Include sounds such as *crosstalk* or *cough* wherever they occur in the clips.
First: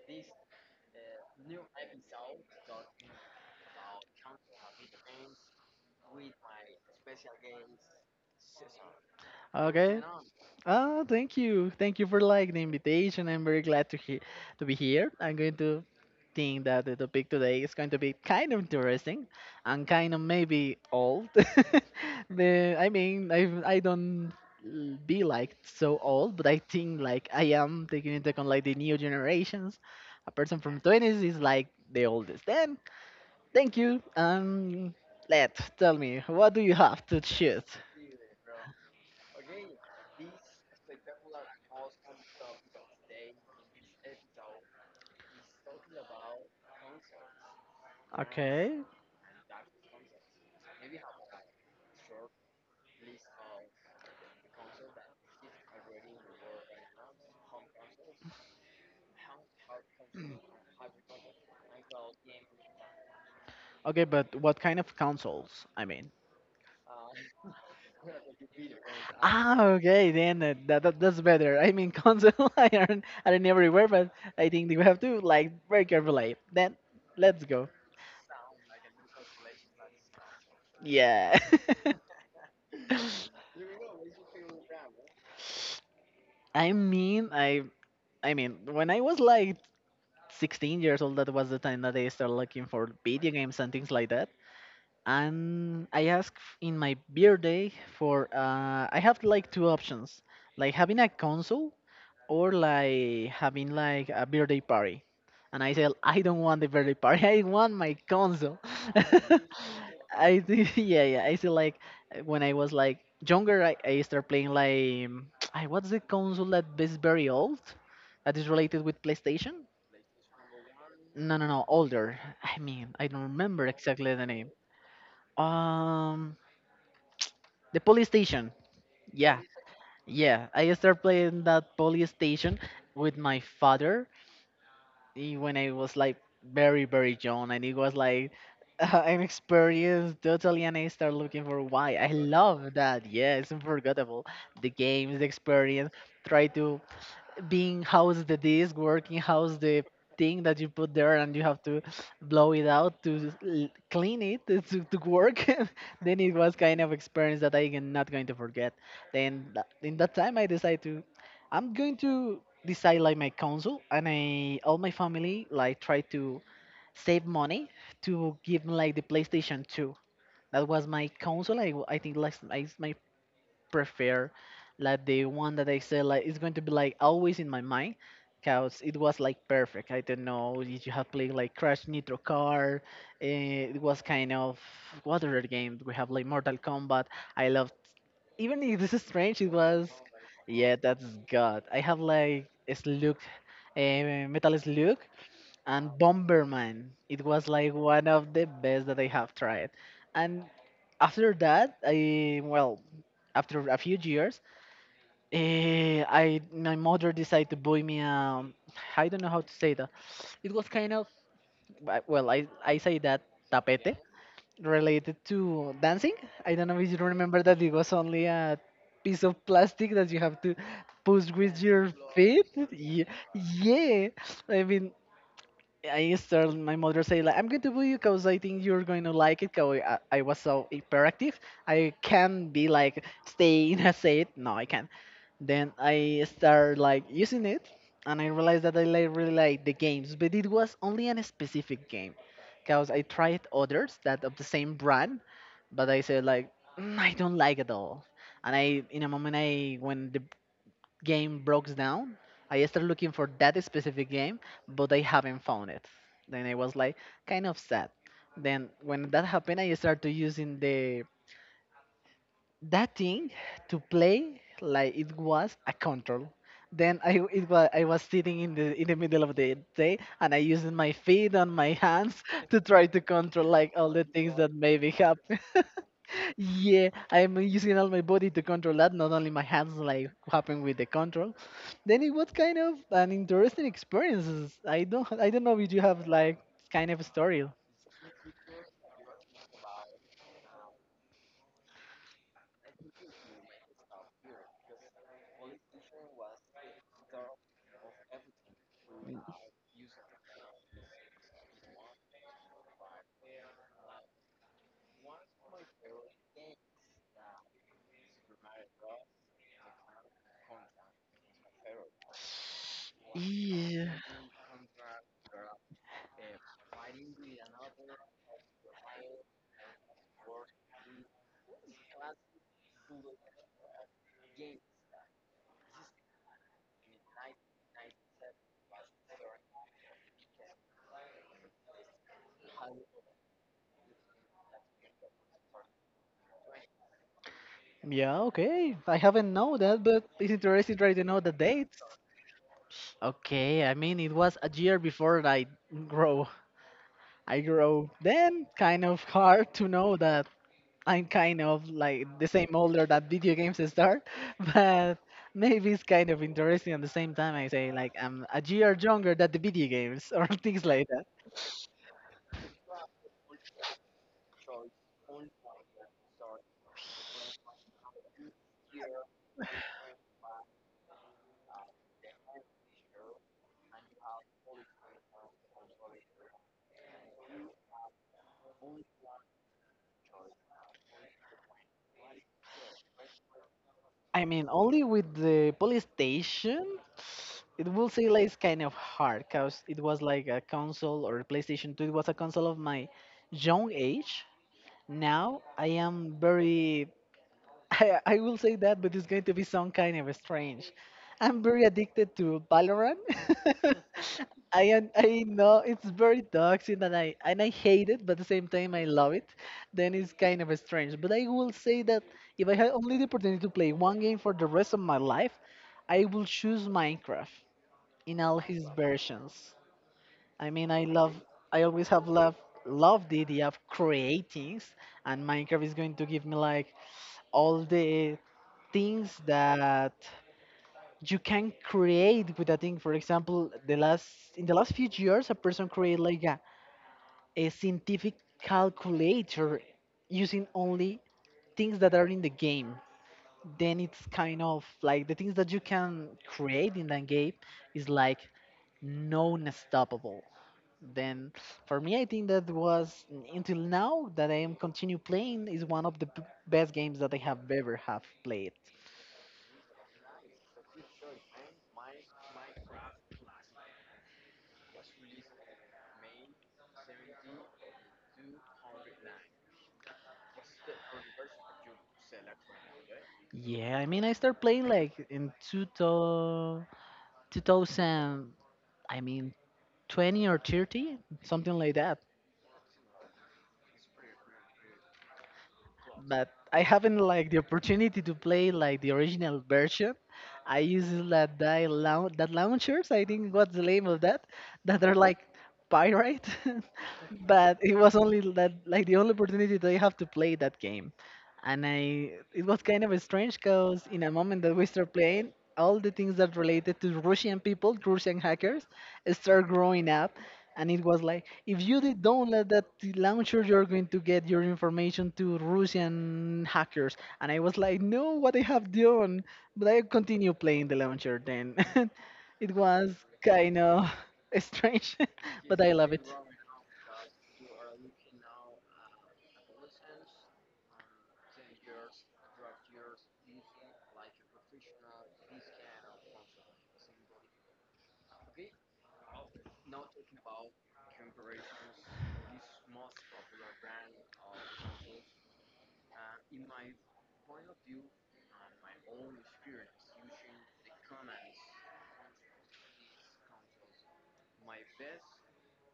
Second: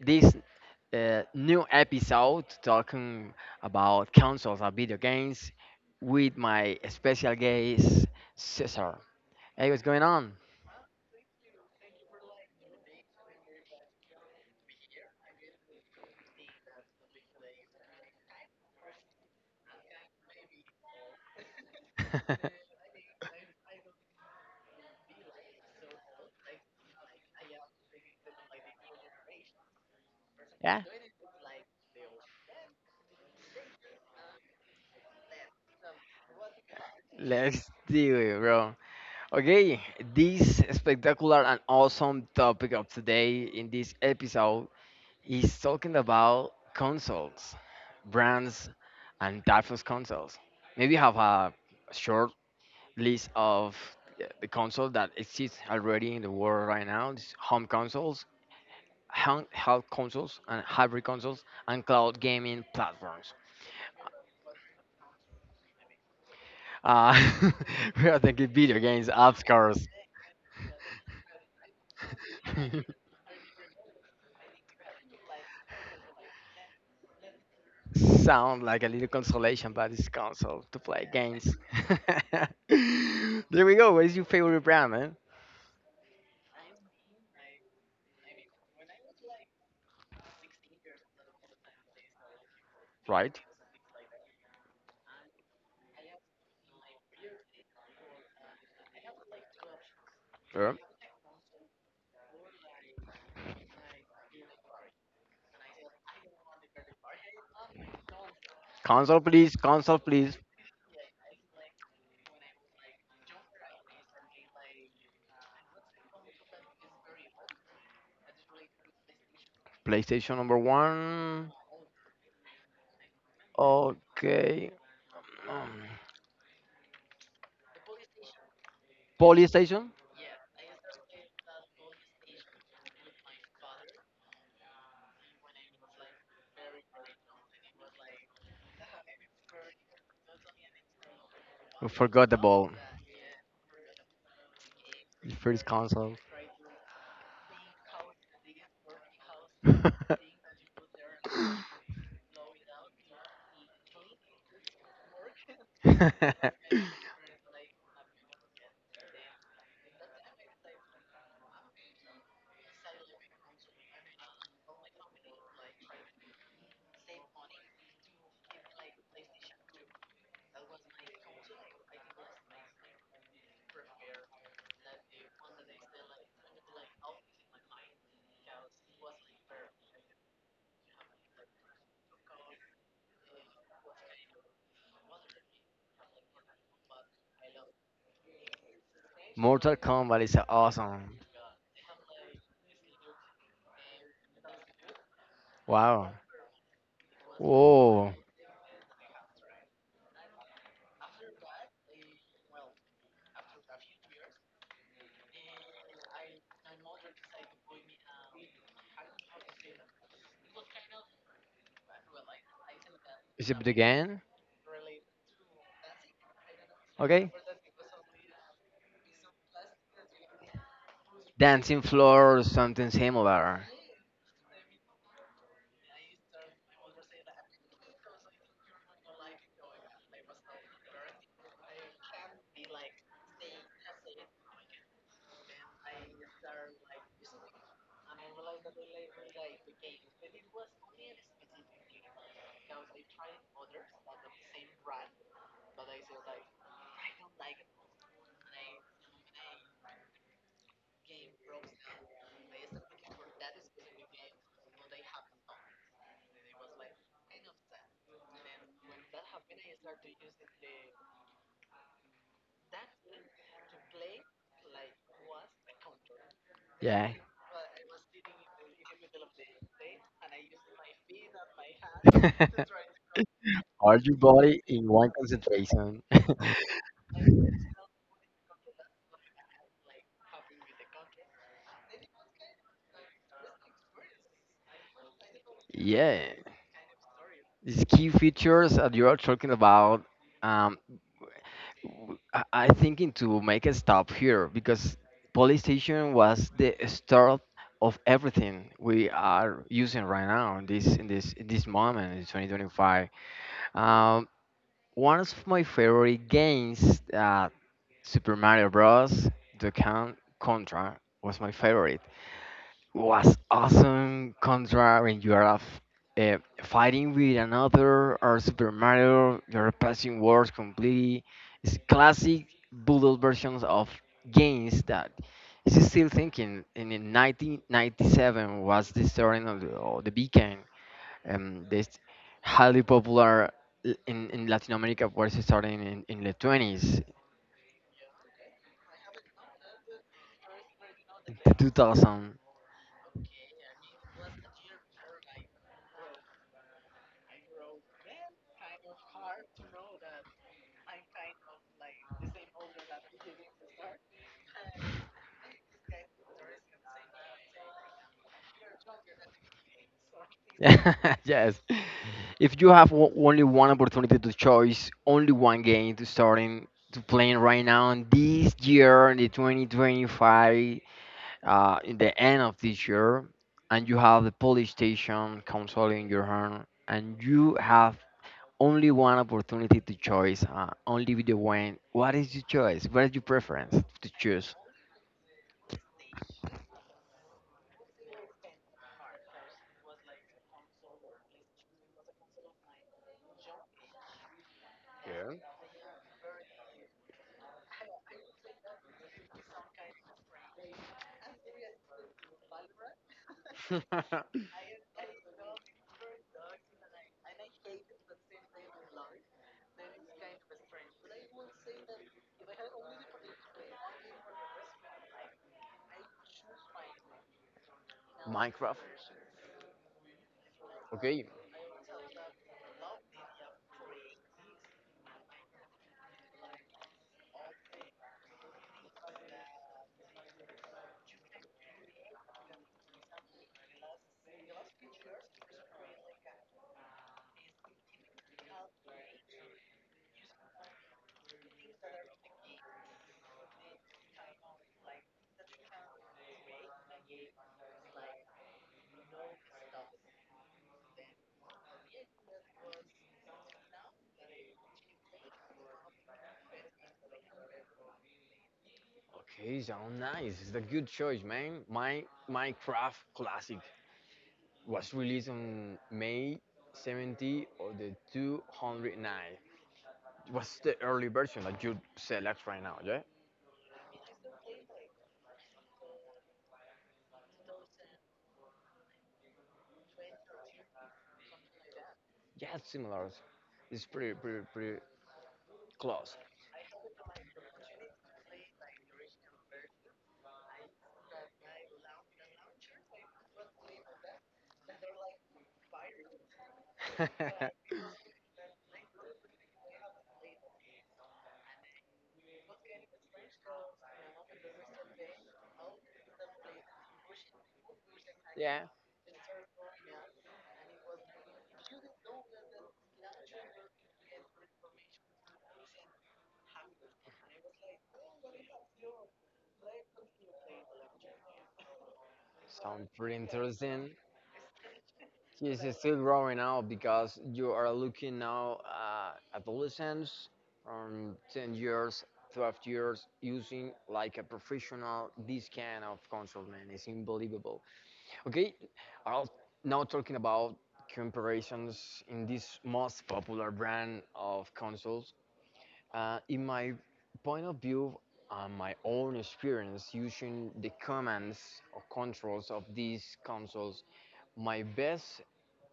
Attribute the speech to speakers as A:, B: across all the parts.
A: this new episode talking about consoles and video games with my special guest, Cesar. Hey, what's
B: Okay.
A: going on?
B: Oh, thank you. Thank you for like the invitation. I'm very glad to hear to be here. I'm going to think that the topic today is going to be kind of interesting and kind of maybe old. *laughs* the
A: *laughs*
B: I mean, I don't be like so old, but I think like I am taking into account like the new generations. A person from
A: Yeah,
B: 20s is like the oldest. Then, thank you. Let tell me, what do you have to choose?
A: let's do it, bro. Okay, this spectacular and awesome topic of today in this episode is talking about consoles, brands,
B: Okay.
A: and types of consoles. Maybe have a short list of the console that exists already in the world right now. It's home consoles, handheld consoles, and hybrid consoles, and cloud gaming platforms.
B: Okay, but what kind of consoles? I mean.
A: Uh, *laughs* we are thinking video games,
B: *laughs*
A: apps,
B: Ah,
A: cars.
B: okay, then that's better. I mean, console *laughs* I aren't
A: *laughs*
B: I don't everywhere, but I think we have to like very carefully. Then let's go.
A: Sound like a little consolation, but it's console to play
B: Yeah.
A: games.
B: *laughs*
A: *laughs* There we go. What is your favorite brand, man?
B: I mean, I mean, when I was like 16 years old, that was the time that I started looking for video
A: Right?
B: games and things like that. And I asked in my birthday for I have like two options, like
A: Sure.
B: having a console or like having like a birthday party, and I said I don't want the birthday party. *laughs* I want my console.
A: Console, please.
B: *laughs*
A: Console,
B: I
A: please.
B: do. *laughs* Yeah, yeah, I said like when I was like younger I started playing like *tsk* what's the console that is very old that is related with playstation?
A: PlayStation number
B: No, no,
A: one.
B: no, older. I mean, I don't remember exactly the name.
A: Okay. Um,
B: um the PlayStation. Yeah,
A: Polystation?
B: yeah, I started playing that PlayStation with my father when I was like very very young, and it was like *laughs* an experience totally, and I started looking for
A: We
B: why. I
A: forgot the ball.
B: love that. Yeah, it's unforgettable. The games, the
A: First
B: experience.
A: console.
B: Try to being how's the disk working, how's the
A: *laughs*
B: thing that you put there, and you have to blow it out to clean it to, to work. *laughs* Then it was kind of experience that I am not going to forget. Then in that time, I decided to, I'm going to decide like my council, and I all my family like try to save money to give me like the PlayStation 2. That was my console. I think like my prefer like the one that I said like it's going to be like always in my mind because it was like perfect. I don't know if you have played like Crash Nitro Car. It was kind of what other game we have like Mortal Kombat. I loved even if this is strange. It
A: Mortal
B: was
A: Kombat is
B: yeah, that's
A: awesome.
B: God. I have like Slug, uh, Metal Slug and
A: Wow.
B: Bomberman. It was like one
A: Whoa.
B: of the best that I have tried. And after that, after a few years, Eh, I my mother decided to buy me a I don't know how to say that. It was kind of I say that
A: Is it
B: tapete
A: again?
B: related to dancing. I don't know if you
A: Okay.
B: remember that it was only a piece of plastic that you have to push with
A: Dancing
B: your
A: floor or
B: feet.
A: something
B: Yeah,
A: similar.
B: yeah. I mean, I started. My mother say like, "I'm going to buy you because I think you're going to like it." Because I was so hyperactive, I can't be like stay in a seat. No, I can't. Then I started like using it, and I realized that I like, really like the games, but it was only a specific game, because I tried others that of the same brand, but I said like, "Mm, I don't like it all, and I in a moment I when the game broke down, I started looking for that specific game, but I haven't found it. Then I was like kind of sad. Then when that happened, I started using the that thing to play like it was a control. Then
A: Yeah.
B: I it was I was sitting in the middle of the day, and I used my feet and my hands *laughs* to try
A: *laughs*
B: to control like all
A: Hold
B: the
A: your
B: things that
A: body in
B: maybe
A: one
B: happen.
A: concentration.
B: *laughs* Yeah, I'm using all my body to control that, not only my hands like happen with the control. Then it was kind of an interesting experience. I don't know if you
A: *laughs*
B: have
A: yeah.
B: like kind of a story.
A: These key features that you are talking about, um, I thinking to make a stop here because police station was the start of everything we are using right now in this moment in 2025. Um, one of my favorite games, Super Mario Bros. The Contra was my favorite was
B: Yeah.
A: awesome contra when you are uh, fighting with another or Super Mario, you're passing words completely. It's classic Boodle versions of games that is still thinking. And in 1997 was the starting of the Beacon, this highly popular in Latin America was starting in the 20s,
B: Yeah, okay. I haven't know that, but it's interesting trying to know the dates.
A: 2000.
B: Okay, I mean it was a year before I grow. I grow. Then kind of hard to know that I'm kind of like the same older that video games start, *laughs* but maybe it's kind of interesting at the same time. I say like I'm a year younger than the video games or *laughs* things like that.
A: *laughs* yes. If you have only one opportunity to choose, only one game to start in to playing right now in this year, in the 2025, in the end of this year, and you have the PlayStation console in your hand, and you have only one opportunity to choose, only video one. What is your choice? What is your preference to
B: I mean
A: choose?
B: only with the PlayStation. It will say like it's kind of hard because it was like a console or a PlayStation 2. It was a console of my young age.
A: Yeah.
B: Now I am very, *laughs* I will say that, but it's going to be some kind of strange. I'm very addicted to Valorant. *laughs* I am, I know it's very toxic, and I hate it, but at the same time I love it. Then it's kind of strange. But I will say that if I had only the opportunity to play one game for the rest of my life, I will choose Minecraft in
A: *laughs*
B: all his
A: Minecraft.
B: versions. I mean, I love,
A: Okay.
B: I always have loved the idea of creating, and Minecraft is going to give me like all the things that you can create with a thing. For example, the last in the last few years, a person created like a scientific calculator using only things that are in the game. Then it's kind of like the things that you can create in that game is like non-stoppable. Then for me I think that was until now that I am continue playing is one of the best games that I have ever have played.
A: Okay, sound nice. It's a good choice, man. My Minecraft classic was released on May 70 of the 209. What's the early version that you select right now? Yeah,
B: Yeah, I mean I started playing like in 2000, 2000 I mean 20 or 30 something like that,
A: yeah, it's similar. It's pretty close.
B: but I haven't like the opportunity to play like the original version. I use that die laun that launchers. I think, what's the name of that? That are like pirate, *laughs* but
A: *laughs*
B: it was only that like the only opportunity that I have to play that game, and I it was kind of strange because in a moment that we start playing. All the things that related to Russian people, Russian
A: yeah,
B: hackers, start growing up, and it was like if you did download that launcher you're going to get your information to Russian hackers, and I was like, no, what I have done? But I continue playing the launcher then. *laughs* It
A: sounds
B: was
A: pretty
B: kind
A: interesting.
B: of *laughs* strange, *laughs*
A: Yes,
B: but I
A: it's still
B: love it.
A: growing out because you are looking now adolescents from 10 years, 12 years using like a professional this kind of console, man. It's unbelievable. Okay, I'll now talking about comparisons in this most popular brand of consoles. In my point of view and my own experience using the commands or controls of these consoles, my best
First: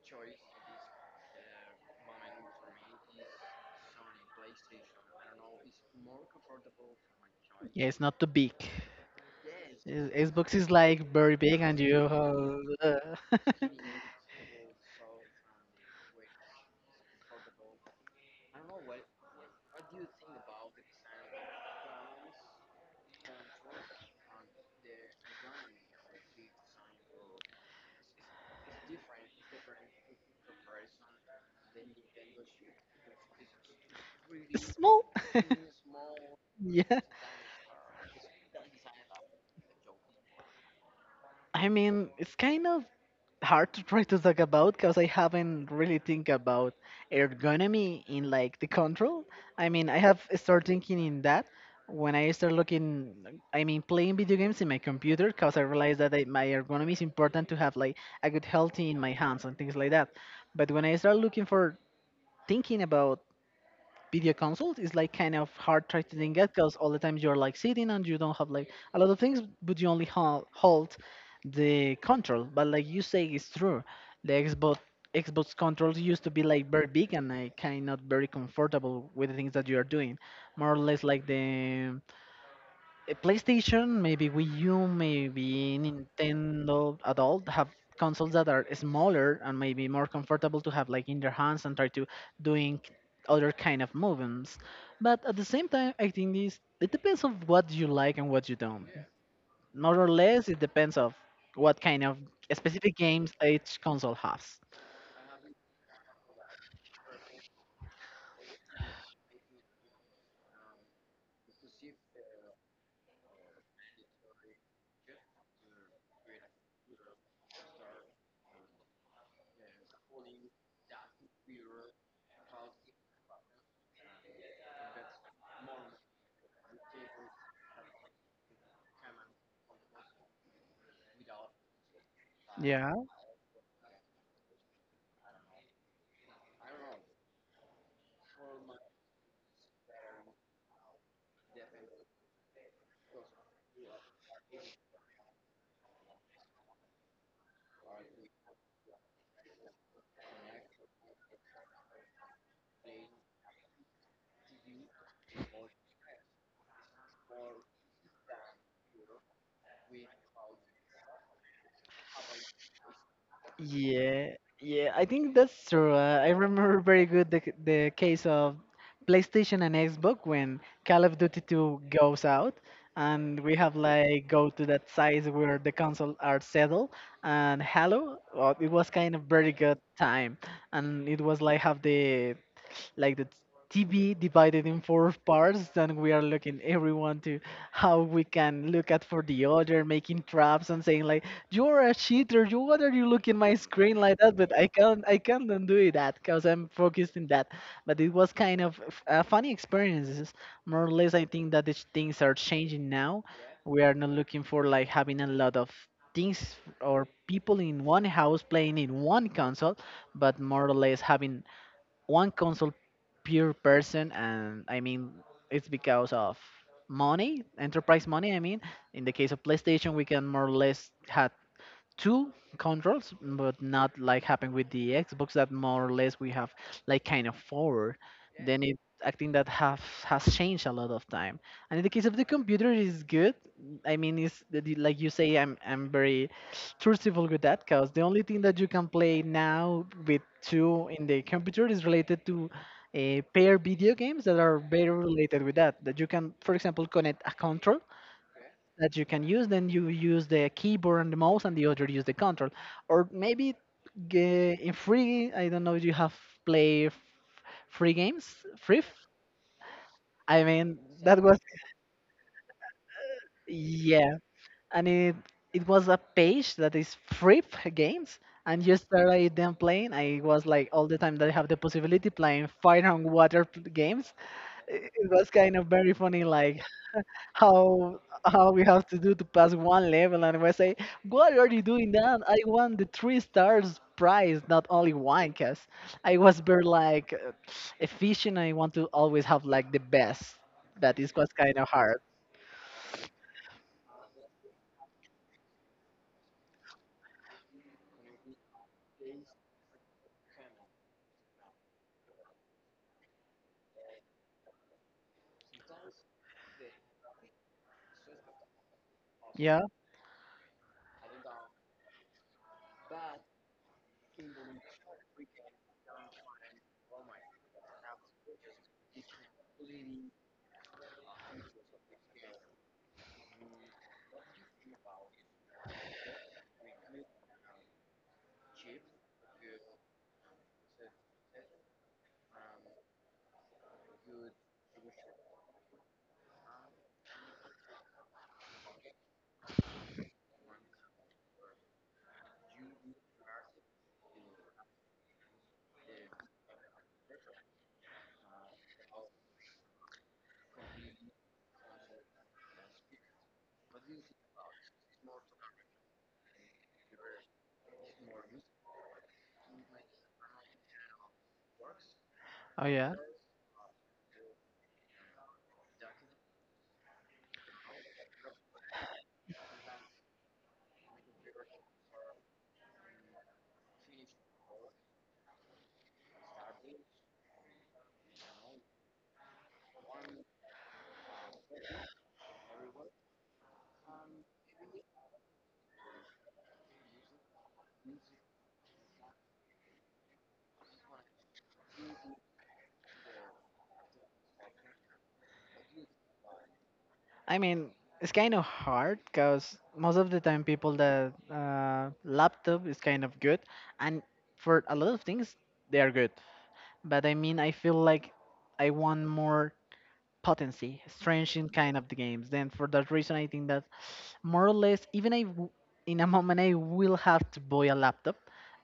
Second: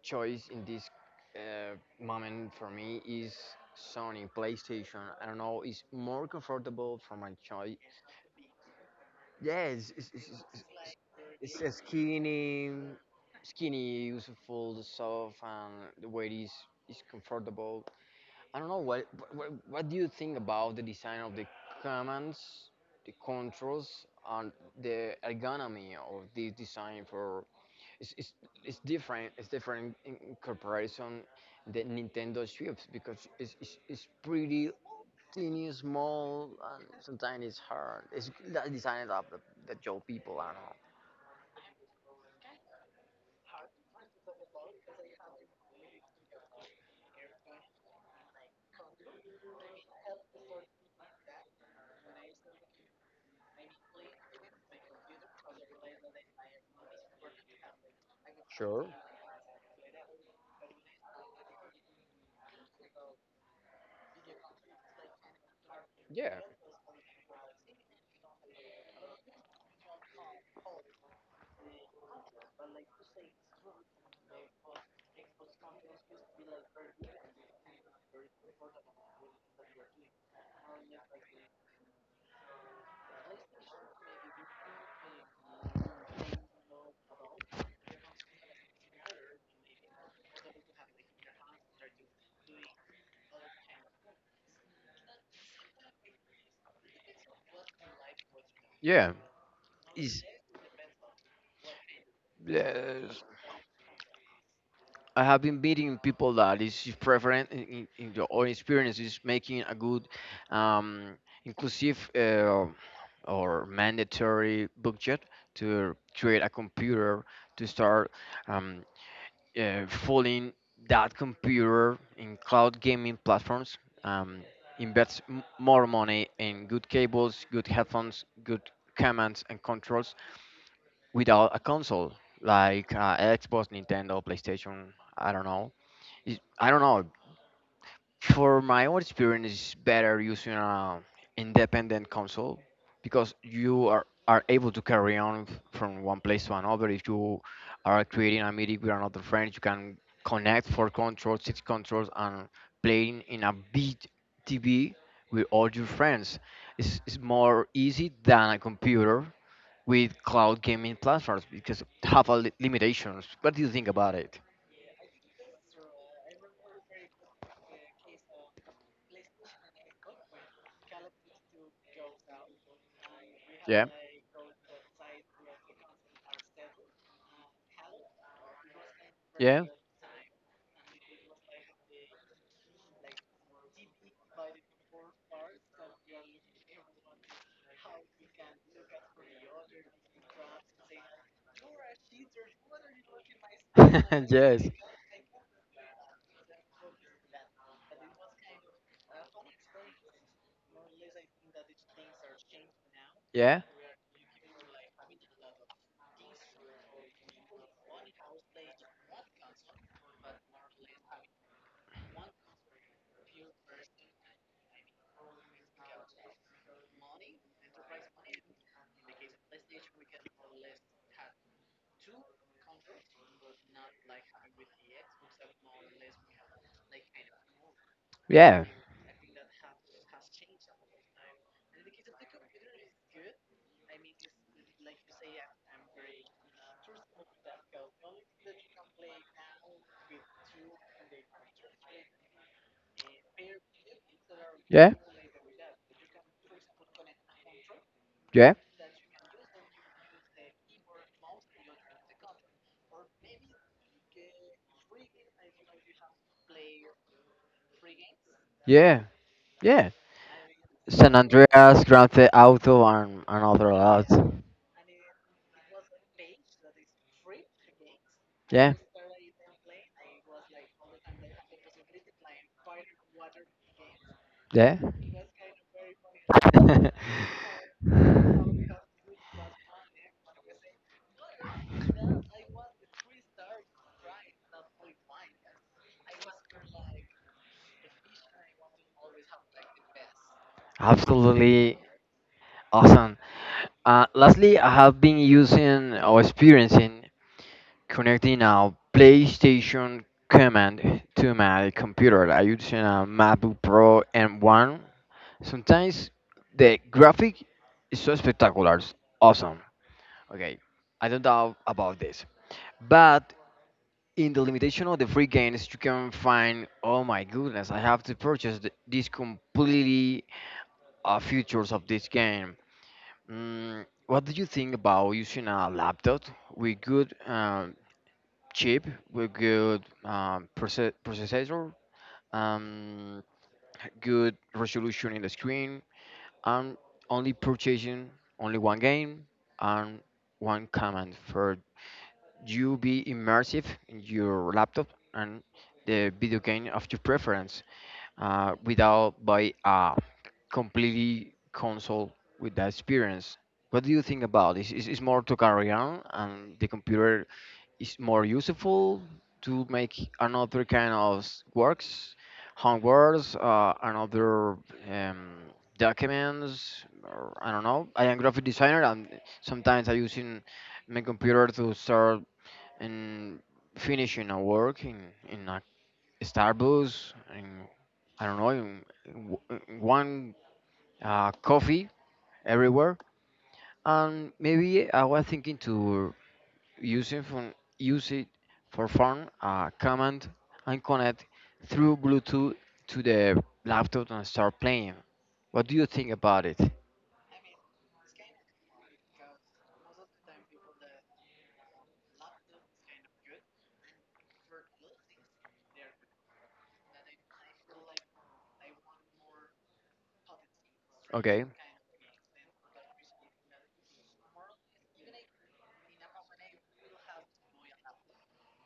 A: choice in this uh, moment for me is Sony PlayStation. I don't know, it's more comfortable for my choice.
B: Yeah, it's not too big.
A: Yes,
B: Yes, Xbox is like very
A: it's
B: big,
A: a
B: and you
A: skinny, useful, the soft, and the
B: *laughs*
A: weight is comfortable. I don't know what do you think about the design of the commands, the controls, and the ergonomy of this design for it's, it's, it's different. It's different in comparison the Nintendo Switch because it's pretty
B: small.
A: tiny,
B: *laughs*
A: small, and
B: Yeah,
A: sometimes it's hard. It's that design that your people are not.
B: I mean it's kind of hard to try to talk about because I haven't really think about ergonomy in like the control. I mean I have started thinking in that when I start looking, I mean playing video games in my computer because I realized that my ergonomy is important to have like a good health
A: Sure.
B: in my hands and things like that. But when I start looking for thinking about video consult is like kind of hard try to think
A: Yeah.
B: at because all the times you're like sitting and you don't have like a lot of things, but you only hold the control, but like you say it's true. The xbox controls used to be like very big and like kind of not very comfortable with the things that you are doing, more or less like the PlayStation, maybe Wii U, maybe Nintendo Adult have consoles that are smaller and maybe more comfortable to have like in their hands and try to doing other kind of movements. But at the same time, I think this it depends of what you like and what you don't.
A: Yeah,
B: More or
A: is
B: less, it depends of what kind of specific
A: yes.
B: games each console has.
A: I have been meeting people that is preferent in your own experience is making a good, um, inclusive or mandatory budget to create a computer to start um, fooling that computer in cloud gaming platforms. Um, invest more money in good cables, good headphones, good commands and controls without a console like
B: Yeah.
A: Xbox, Nintendo, PlayStation. I don't know. I don't know. For my own experience, it's better using an independent console because you are able to carry on from one place to another. If you are creating a meeting with another friend, you can connect four controls, six controls, and playing in a big TV with all your friends. It's more easy than a computer with cloud gaming platforms because have a limitations. What do you think about
B: Yeah,
A: it?
B: yeah, I think that's true. I remember very good the, the case of PlayStation and Xbox when Call of Duty 2 goes out and we have
A: Yeah.
B: like go to that size where the console are settled, and Halo. Well, it was kind of very
A: Yeah.
B: good time, and it was like have the like the TV divided in 4 parts, and we are looking everyone to how we can look at for the other, making traps and saying like, "You're a cheater! You what are you looking my screen like
A: *laughs*
B: that?" But
A: yes.
B: I can't undo that because I'm focused in that. But it was kind of a funny experiences. More or less, I think that these things are changing now.
A: Yeah.
B: We are not looking for like having a lot of things or people in one house playing in one console, but more or less having one console pure person, and I mean it's because of money, enterprise money. I mean, in the case of PlayStation, we can more or less had two controls, but not like happened with the Xbox that more or less we have like kind of four.
A: Yeah.
B: Then it I think that have has changed a lot of time. And in the case of the computer, it is good. I mean, it's like you say, I'm very truthful with that because the only thing that you can play now with two in the computer is related to pair video games that are very
A: Yeah,
B: related with that. That you can, for example, connect a control
A: yeah,
B: that you can use, then you use the keyboard and the mouse, and the other use the control. Or maybe in free, I don't know, if you have play free games, free.
A: yeah, yeah.
B: I mean,
A: San
B: that was,
A: Andreas, Grand Theft Auto, and other lots.
B: yeah, and it was a page that is free games, and
A: Yeah,
B: you started them playing. I was like all the time that I have the possibility playing fire and water games.
A: yeah.
B: It was kind of very funny, like
A: *laughs*
B: how how we have to do to pass one level, and we say what are you doing that I want the three stars prize, not only one, because I was very like efficient. I want to always have like the best. That is what's kind of
A: Absolutely
B: hard.
A: awesome. Lastly, I have been using or experiencing connecting a PlayStation command to my computer. I using a MacBook Pro M1. Sometimes the graphic is so spectacular, it's awesome.
B: Yeah.
A: Okay, I don't doubt about this. But in the limitation of the free games, you can find, oh my goodness, I have to purchase these completely features of this game. Mm, what do you think about using a laptop with good chip, with good processor, um, good resolution in the screen, I'm only purchasing only one game and one command for you be immersive in your laptop and the video game of your preference without buy a completely console with that experience. What do you think about this? Is more to carry on and the computer is more useful to make another kind of works,
B: Oh, yeah,
A: homeworks, another um, documents. Or, I don't know. I am graphic designer, and sometimes I using my computer to start and finishing a work in a Starbucks, in I don't know, in one coffee everywhere. And maybe I was thinking to use use it for phone, command, and connect through Bluetooth to the laptop and start playing. What do you think about it?
B: I mean it's kind of hard because most of the time people that laptop is kind of good, and for a lot of things they are good, but I mean I feel like I want more potency, strange
A: Okay,
B: in kind of the games. Then for that reason, I think that more or less, even in a moment, I will have to buy a laptop.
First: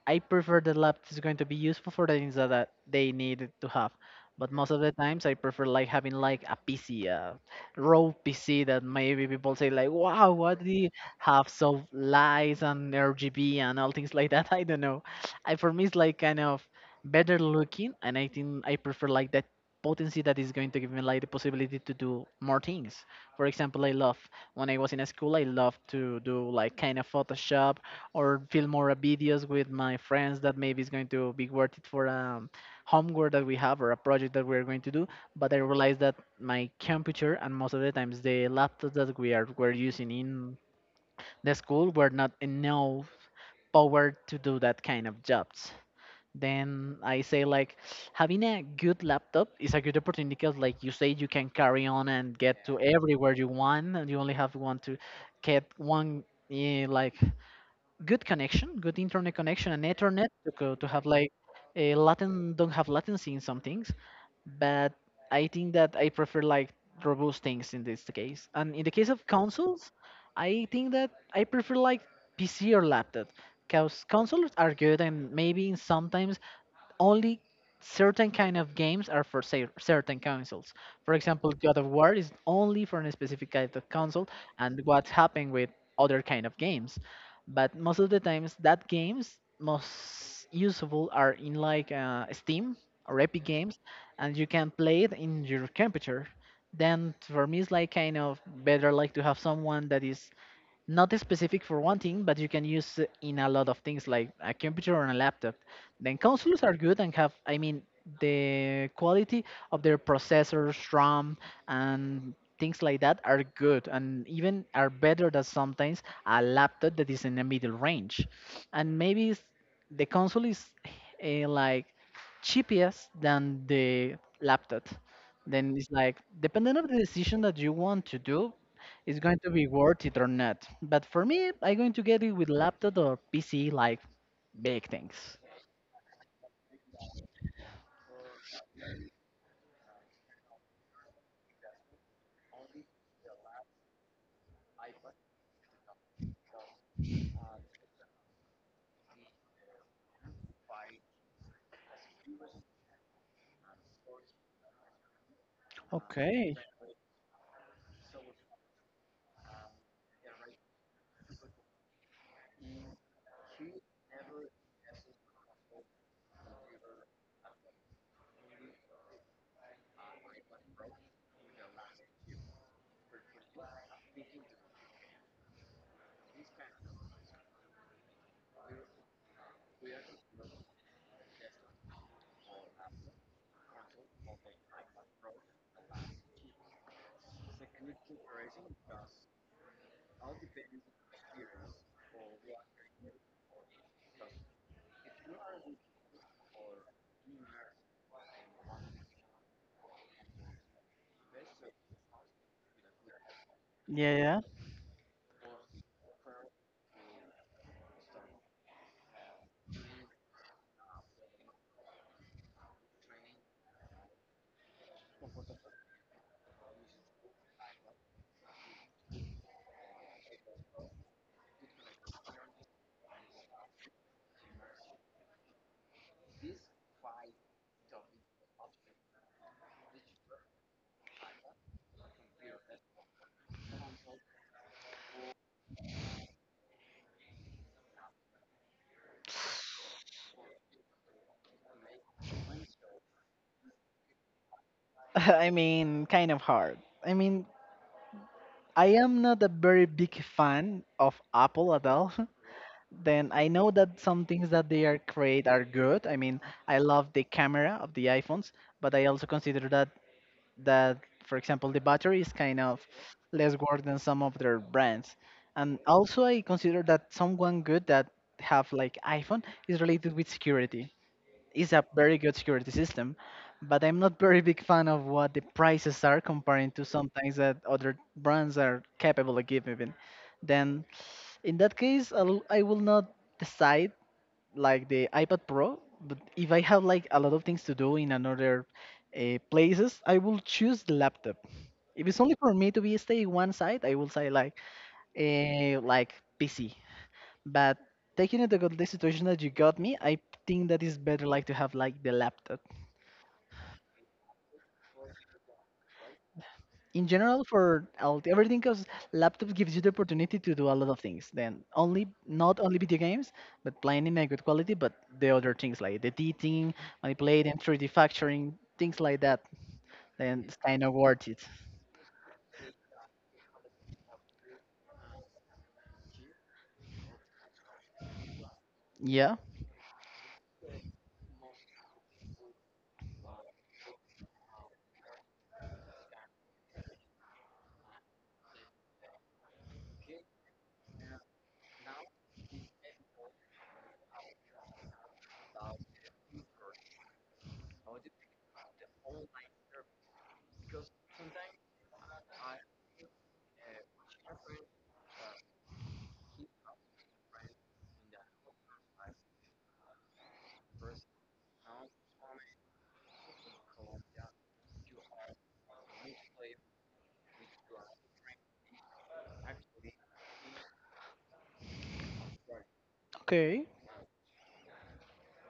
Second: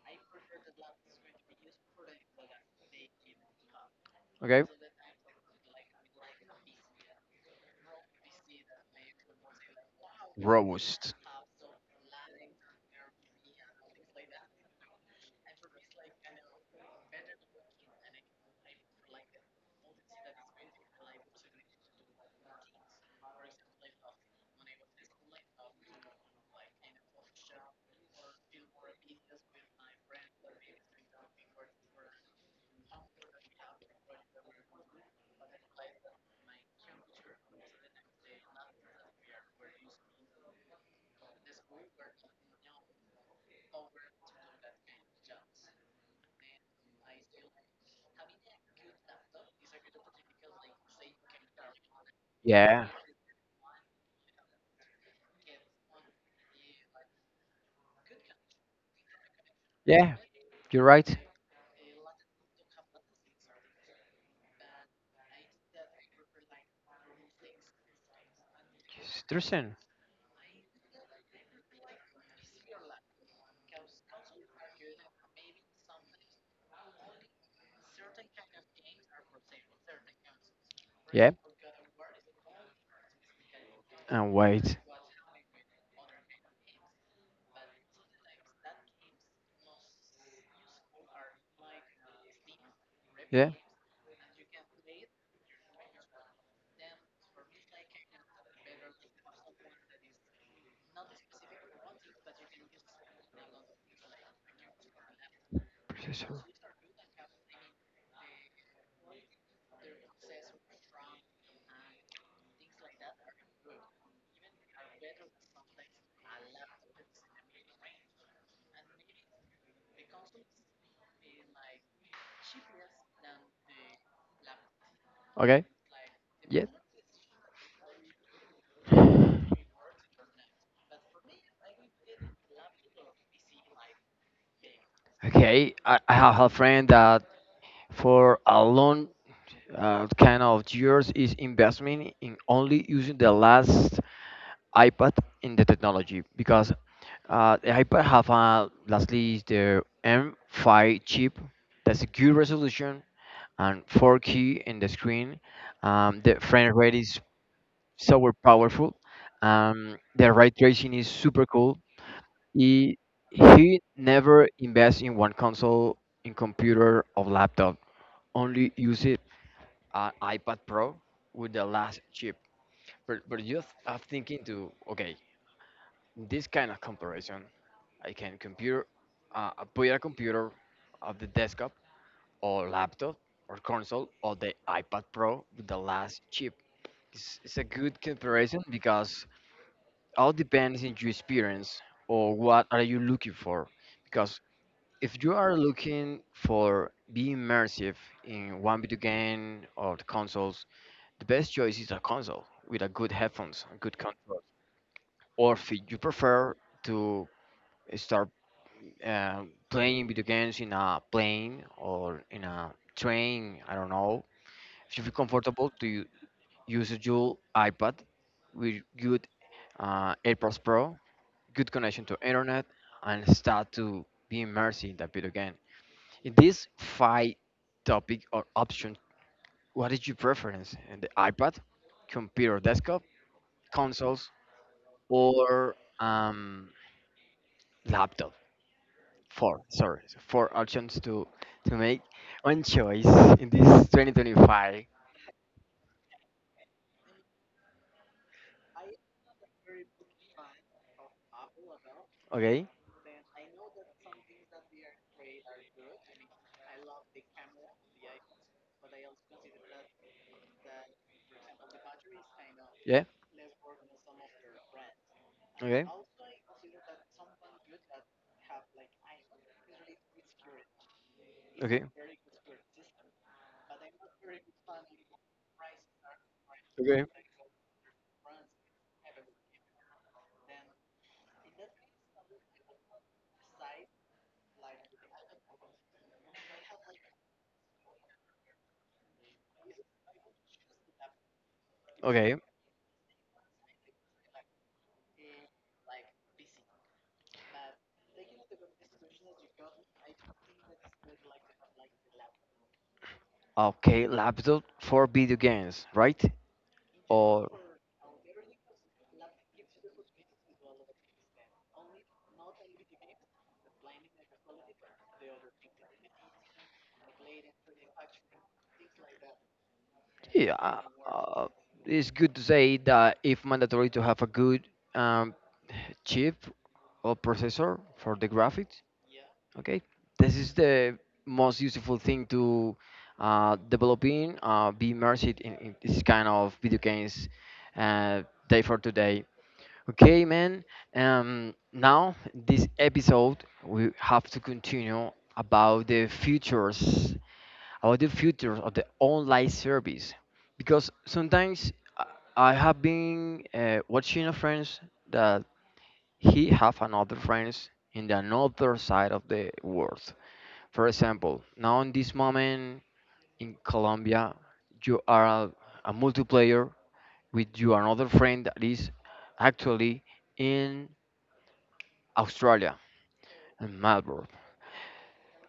B: I prefer the laptop is going to be useful for the things that they need it to have. But
A: okay.
B: most of the times, I prefer like having like a PC, a raw PC that maybe people say like, "Wow, what do you
A: Robust.
B: have so lights and RGB and all things like that?" *laughs* I don't know. I For me, it's like kind of better looking, and I think I prefer like that potency that is going to give me like the possibility to do more things. For example, I love when I was in school, I loved to do like kind of Photoshop or film more videos with my friends that maybe is going to be worth it for a homework that we have or a project that we're going to do. But I realized that my computer and most of the times the laptops that we are were using in the school were not enough power to do that kind of jobs. Then I say like having a good laptop is a good opportunity, because like you say, you can carry on and get to
A: Yeah,
B: everywhere you want, and you only have one to get one, like good connection, good internet connection, and
A: yeah,
B: ethernet to go
A: you're
B: to have
A: right.
B: like a latent don't have latency in some things. But I think that I prefer like robust things in this case. And in the case
A: It's
B: of
A: interesting.
B: consoles, I think that I prefer like PC or laptop, because consoles are good, and maybe in sometimes only certain kind of games are for certain consoles. For
A: Yeah,
B: example, God of War is only for a specific kind of console,
A: and wait.
B: and what's happening with other kind of games. But most of the times, that games most useful are in like Steam or Epic
A: Yeah,
B: Games, and you can play it in your computer. Then for me, it's like kind of better like to have someone that is not specific for one thing, but you can use it in a lot of things like a computer or a laptop. Then
A: processor.
B: consoles are good and have, I mean, the quality of their processors, RAM, and things like that are good, and even are better than sometimes a laptop that is in the middle range. And maybe the console is like cheapest than the laptop.
A: Okay,
B: Then it's like
A: yeah.
B: depending on the decision that you want to do, it's going to be worth it or not. But for me, I'm going to get it with laptop or PC, like big things.
A: Okay, I have a friend that for a long kind of yours is investment in only using the last iPad in the technology because the iPad have lastly the M5 chip that's a good resolution and 4K in the screen. The
B: Okay.
A: frame rate is so powerful. The ray tracing is super cool. He he never invests in one console, in computer or laptop. Only use it on iPad Pro with the last chip. But just I'm thinking to okay, this kind of comparison, I can compare put a computer of the desktop or laptop or console or the iPad Pro, with the last chip. It's a good comparison because all depends in your experience or what are you looking for. Because if you are looking for being immersive in one video game or the consoles, the best choice is a console with a good headphones, a good
B: Yeah. Yeah,
A: controller or if you prefer to start playing video games in a plane or in a train, I don't know. If you feel comfortable to use your iPad with good AirPods Pro, good connection to internet, and start to be immersed in that video game. In this five topic or option, what is your preference? And the iPad, computer, desktop, consoles, or laptop? Four sorry four options to make one choice in this 2025.
B: *laughs* I mean, kind of hard. I mean, I am not a very big fan of Apple at all.
A: Okay,
B: *laughs* Then I know that some things that they are create are good. I mean, I love the camera of the iPhones, but I also consider that that, for example, the battery is kind of
A: yeah.
B: less work than some of their brands. And
A: okay
B: also, I consider that someone good that have like iPhone is related with security, is a
A: okay
B: very good security system, but I'm not very big fan of what the prices are comparing to
A: okay
B: sometimes that other brands are capable of giving. Then, in that case, I will not decide like the iPad Pro. But if I have like a lot of things to do in another places, I will choose the laptop. If it's only
A: okay
B: for me to be stay one side, I will say like PC. But taking into account the situation that you got me, I think that is better like to have like the laptop.
A: okay. Laptop for video games, right?
B: In general,
A: Or
B: for all- everything, because laptops gives you the opportunity to do a lot of things, then only not only video games, but playing in a good quality, but the other things like the editing, manipulating 3D factoring, things like that, then it's
A: yeah.
B: kind of worth it.
A: uh, it's good to say that if mandatory to have a good um, chip or processor for the graphics.
B: Yeah.
A: Okay, this is the most useful thing to developing, be immersed in this kind of video games uh, day for today. Okay, man. Now this episode we have to continue about the futures, about the futures of the online service, because sometimes I I have been watching a friends that he have another friends in the another side of the world, for example, now in this moment in Colombia, you are a multiplayer with you another friend that is actually in Australia,
B: Okay.
A: in Melbourne.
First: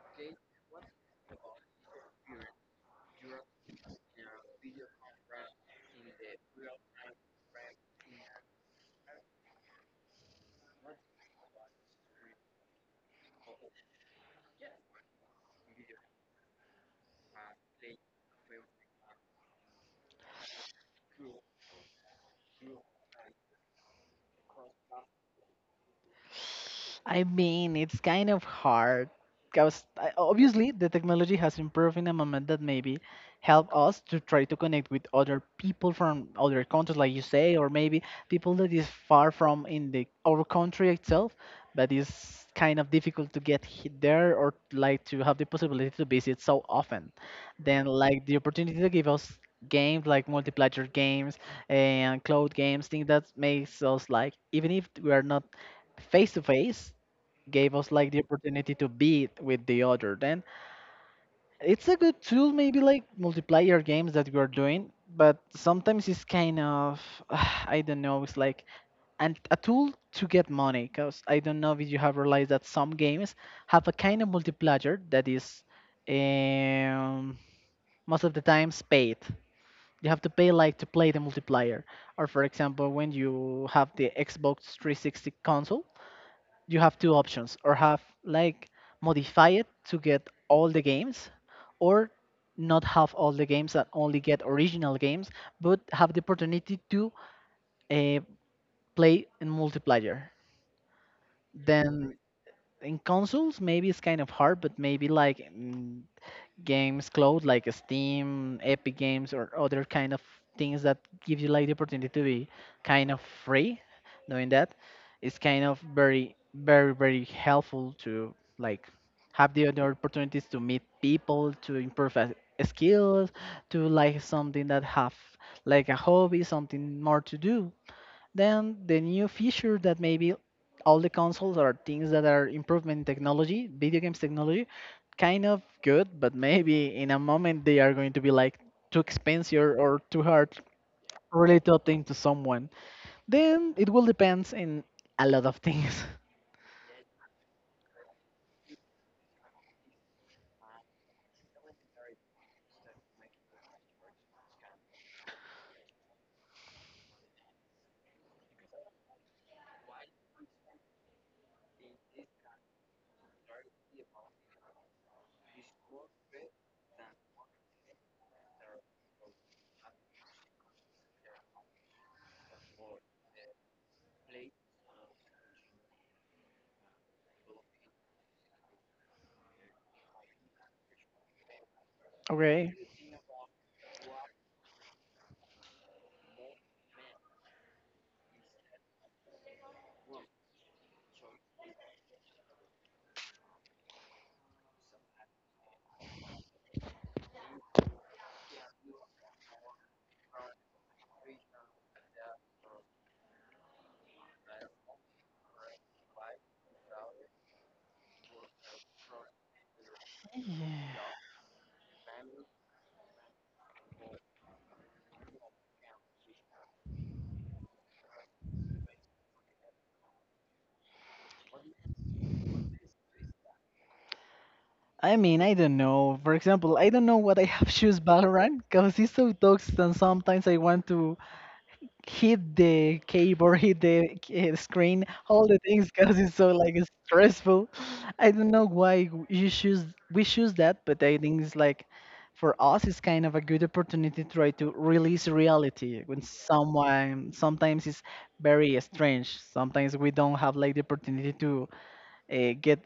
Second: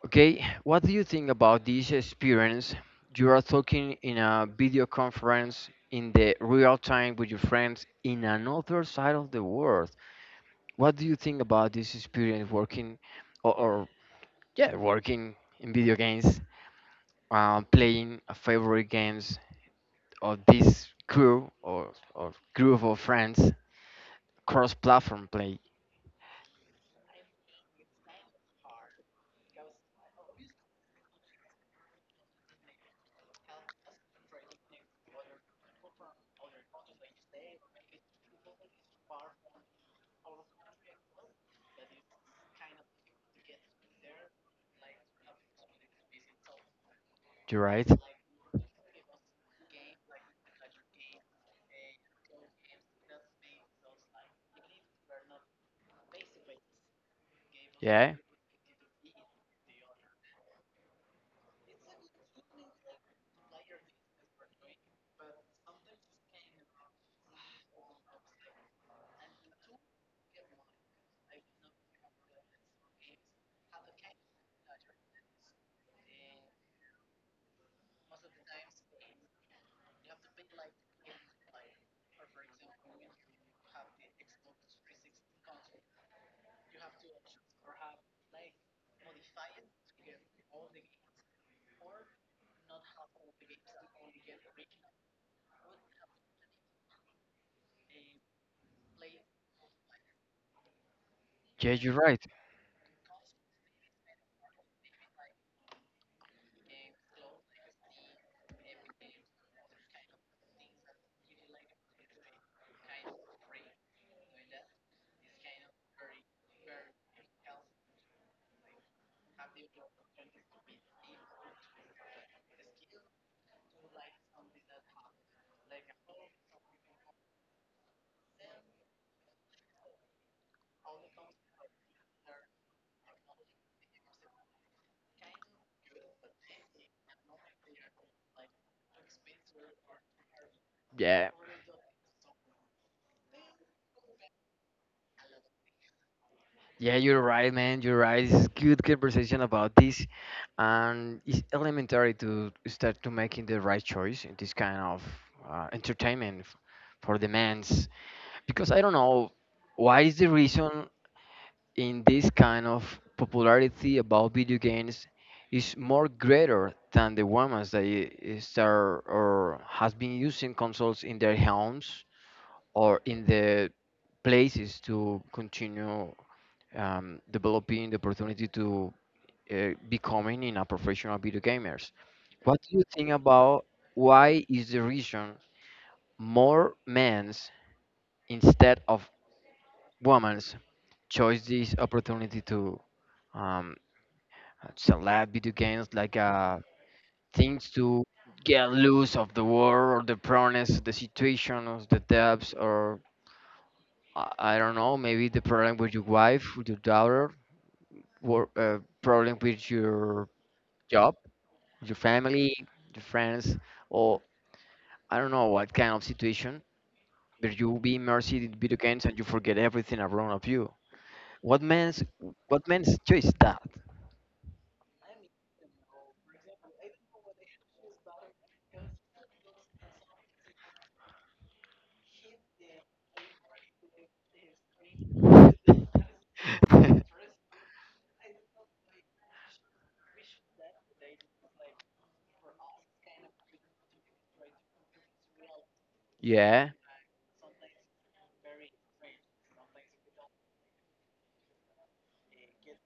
A: Okay, what do you think about this experience? You are talking in a video conference in the real time with your friends in another side of the world. What do you think about this experience working or yeah, working in video games, playing a favorite games or this crew or group of friends cross platform play,
B: I mean, it's kind of hard because obviously the technology has improved in a moment that maybe help us to try to connect with other people from other countries, like you say, or maybe people that is far from in the our country itself, but is kind of difficult to get there or like to have the possibility to visit so often.
A: you're
B: Then
A: right?
B: like the opportunity to give us games like multiplayer games and cloud games, things that makes us like even if we are not face to face gave us like
A: Yeah.
B: the opportunity to beat with the other. Then it's a good tool, maybe like multiplayer games that we're doing, but sometimes it's kind of *sighs* I don't know. It's like and a tool to get money, because I don't know if you have realized that some games have a kind of multiplayer that is um, most of the times paid. You have to pay like to play the multiplayer. Or for example, when you have the Xbox 360 console, you have two options or have like modify it to get all the games, or not have all the games and only get original games but have the opportunity to uh, play in multiplayer.
A: Yeah, you're
B: Then
A: right.
B: in consoles maybe it's kind of hard, but maybe like games cloud like Steam, Epic Games, or other kind of things that give you like the opportunity to be kind of free. Knowing that, it's kind of very, very, very helpful to like have the other opportunities to meet people, to improve skills, to like something that have like a hobby, something more to do. Then the new feature that maybe all the consoles are things that are improvement in technology, video games technology, kind of good, but maybe in a moment they are going to be like too expensive or too hard
A: Yeah.
B: really to obtain to someone. Then it will depends in a lot of things. *laughs*
A: Yeah, you're right, man. You're right. It's good conversation about this, and it's elementary to start to making the right choice in this kind of entertainment for the men. Because I don't know why is the reason in this kind of popularity about video games is more greater than the ones that is there or has been using consoles in their homes or in the places to continue developing the opportunity to becoming in a professional video gamers. What
B: Okay.
A: do you think about why is the reason more men's instead of women's? Choose this opportunity to um, select video games like things to get loose of the world or the problems, the situation, or the depths, or I don't know, maybe the problem with your wife, with your daughter, or problem with your job, your family, your friends, or I don't know what kind of situation. But you be immersed in video games and you forget everything around of you. What man's what man's choice that?
B: I mean, I don't know. For example, I don't know what I have *laughs* choose Valorant because it's so toxic, and sometimes I want to hit the keyboard, *laughs* hit the screen, all the things
A: *laughs*
B: because it's so like stressful. I don't know why you choose, we choose that, but I think it's like for us it's kind of a good opportunity to try to release reality when
A: yeah,
B: someone sometimes it's very strange. Sometimes we don't have like the opportunity to get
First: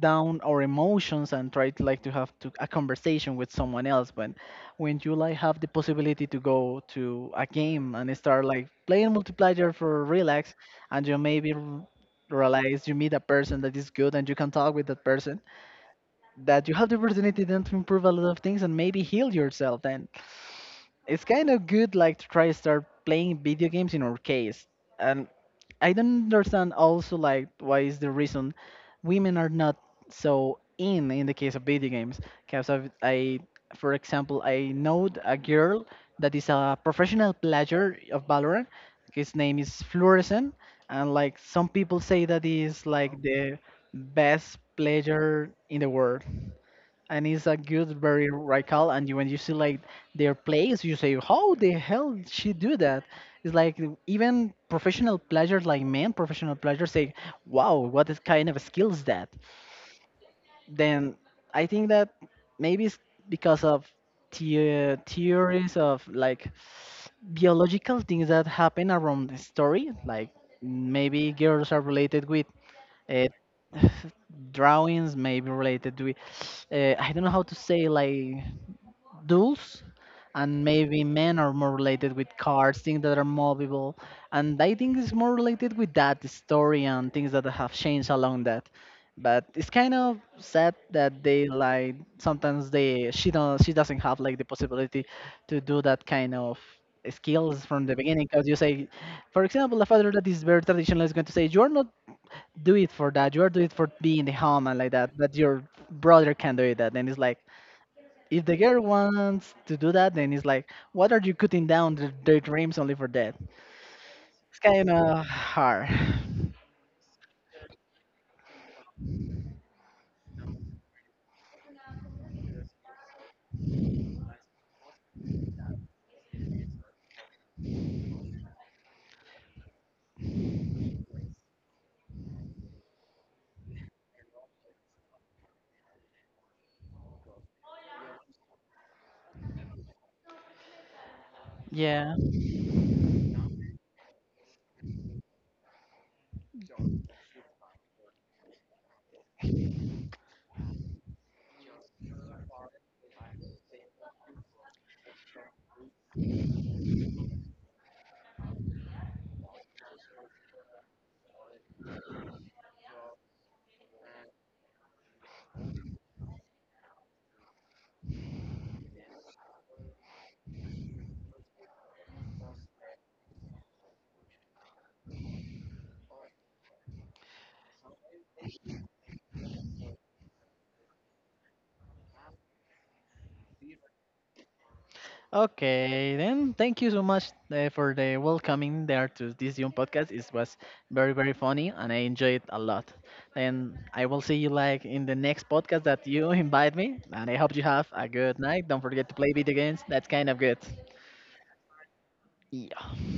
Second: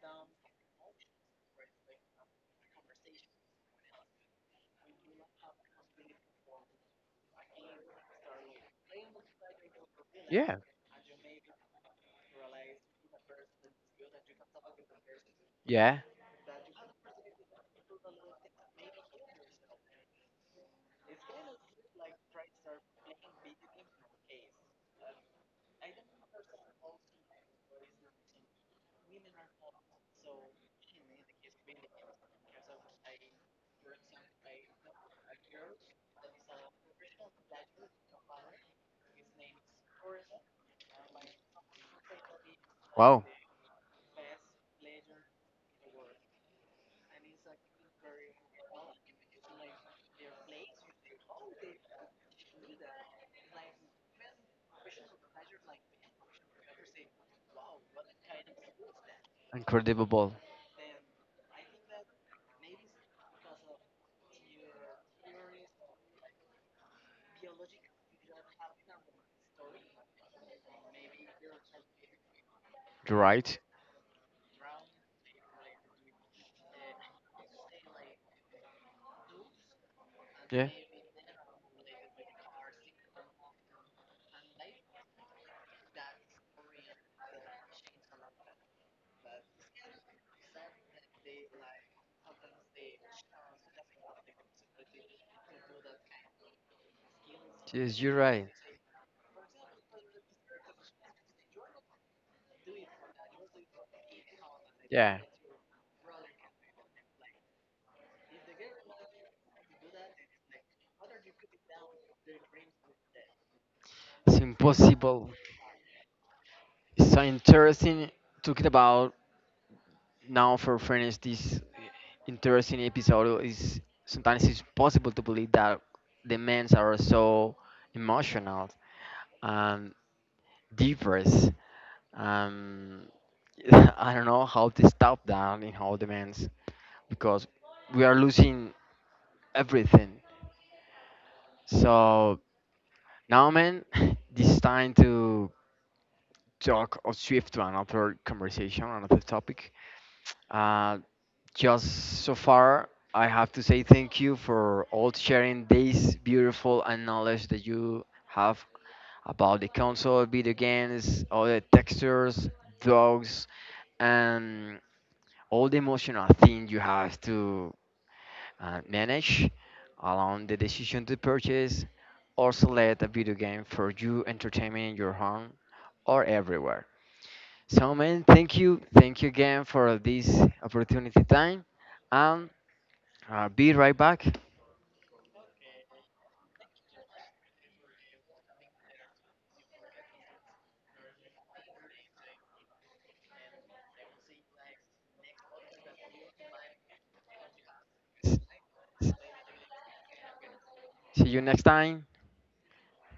B: down our emotions and try to like to a conversation with someone else, but when you like have the possibility to go to a game and start like playing multiplayer for relax,
A: yeah,
B: and you maybe realize you meet a person that is good and you can talk with that person,
A: yeah.
B: that you have the opportunity then to improve a lot of things and maybe heal yourself. Then it's kind of good like to try to start playing video games in our case. And I don't understand also like why is the reason women are not so in the case of video games, because for example, I know a girl that is a professional player of Valorant. His name is Fluorescent, and like some people say that he is like
A: Wow,
B: the best player in the world, and it's a good, very radical. And you, when you see like their plays, you say, "How the hell did she do that?" It's like even professional players, like men, professional players say, "Wow, what is kind of skill is that?"
A: incredible.
B: Then I think that maybe it's because of the theories of like biological things that happen around the story, like maybe girls are related with.
A: You're
B: Uh,
A: right.
B: *sighs* drawings maybe related with I don't know how to say, like duels, and
A: Yeah,
B: maybe men are more related with cars, things that are movable, and I think it's more related with that story and things that have changed along that. But it's kind of sad that they like sometimes they she don't, she doesn't have like the possibility to do that kind of skills from the
A: yes, you're
B: beginning, because
A: right.
B: you say for example a father that is very traditional is going to say you're not do it for that, you are do it for being the home and like that,
A: Yeah.
B: but your brother can do it that, and it's like if the girl wants to do that, then it's like, what are you cutting down the, their dreams only for that?
A: It's
B: It's kind of
A: impossible.
B: hard. *sighs*
A: It's so interesting talking about now for finish this interesting episode is sometimes it's possible to believe that the men are so emotional and diverse. Um, *laughs* I don't know how to stop that and how the men because we are losing everything.
B: Yeah.
A: So now, man, *laughs* this time to talk or shift to another conversation, another topic. Uh, just so far, I have to say thank you for all sharing this beautiful and knowledge that you have about the console, video games, all the textures, dogs, and all the emotional thing you have to manage, allowing the decision to purchase or select a video game for you entertainment in your home or everywhere. So, man, thank you. Thank you again for this opportunity time. And be right back.
B: Okay. Then thank you so much for the welcoming there to this young podcast. It was very very funny and I enjoyed it a lot. And I will see you like in the next podcast that you *laughs* invite me. And I hope you have a
A: S-
B: good night. Don't forget to play video games. That's kind of good.
A: See you next time.
B: Yeah.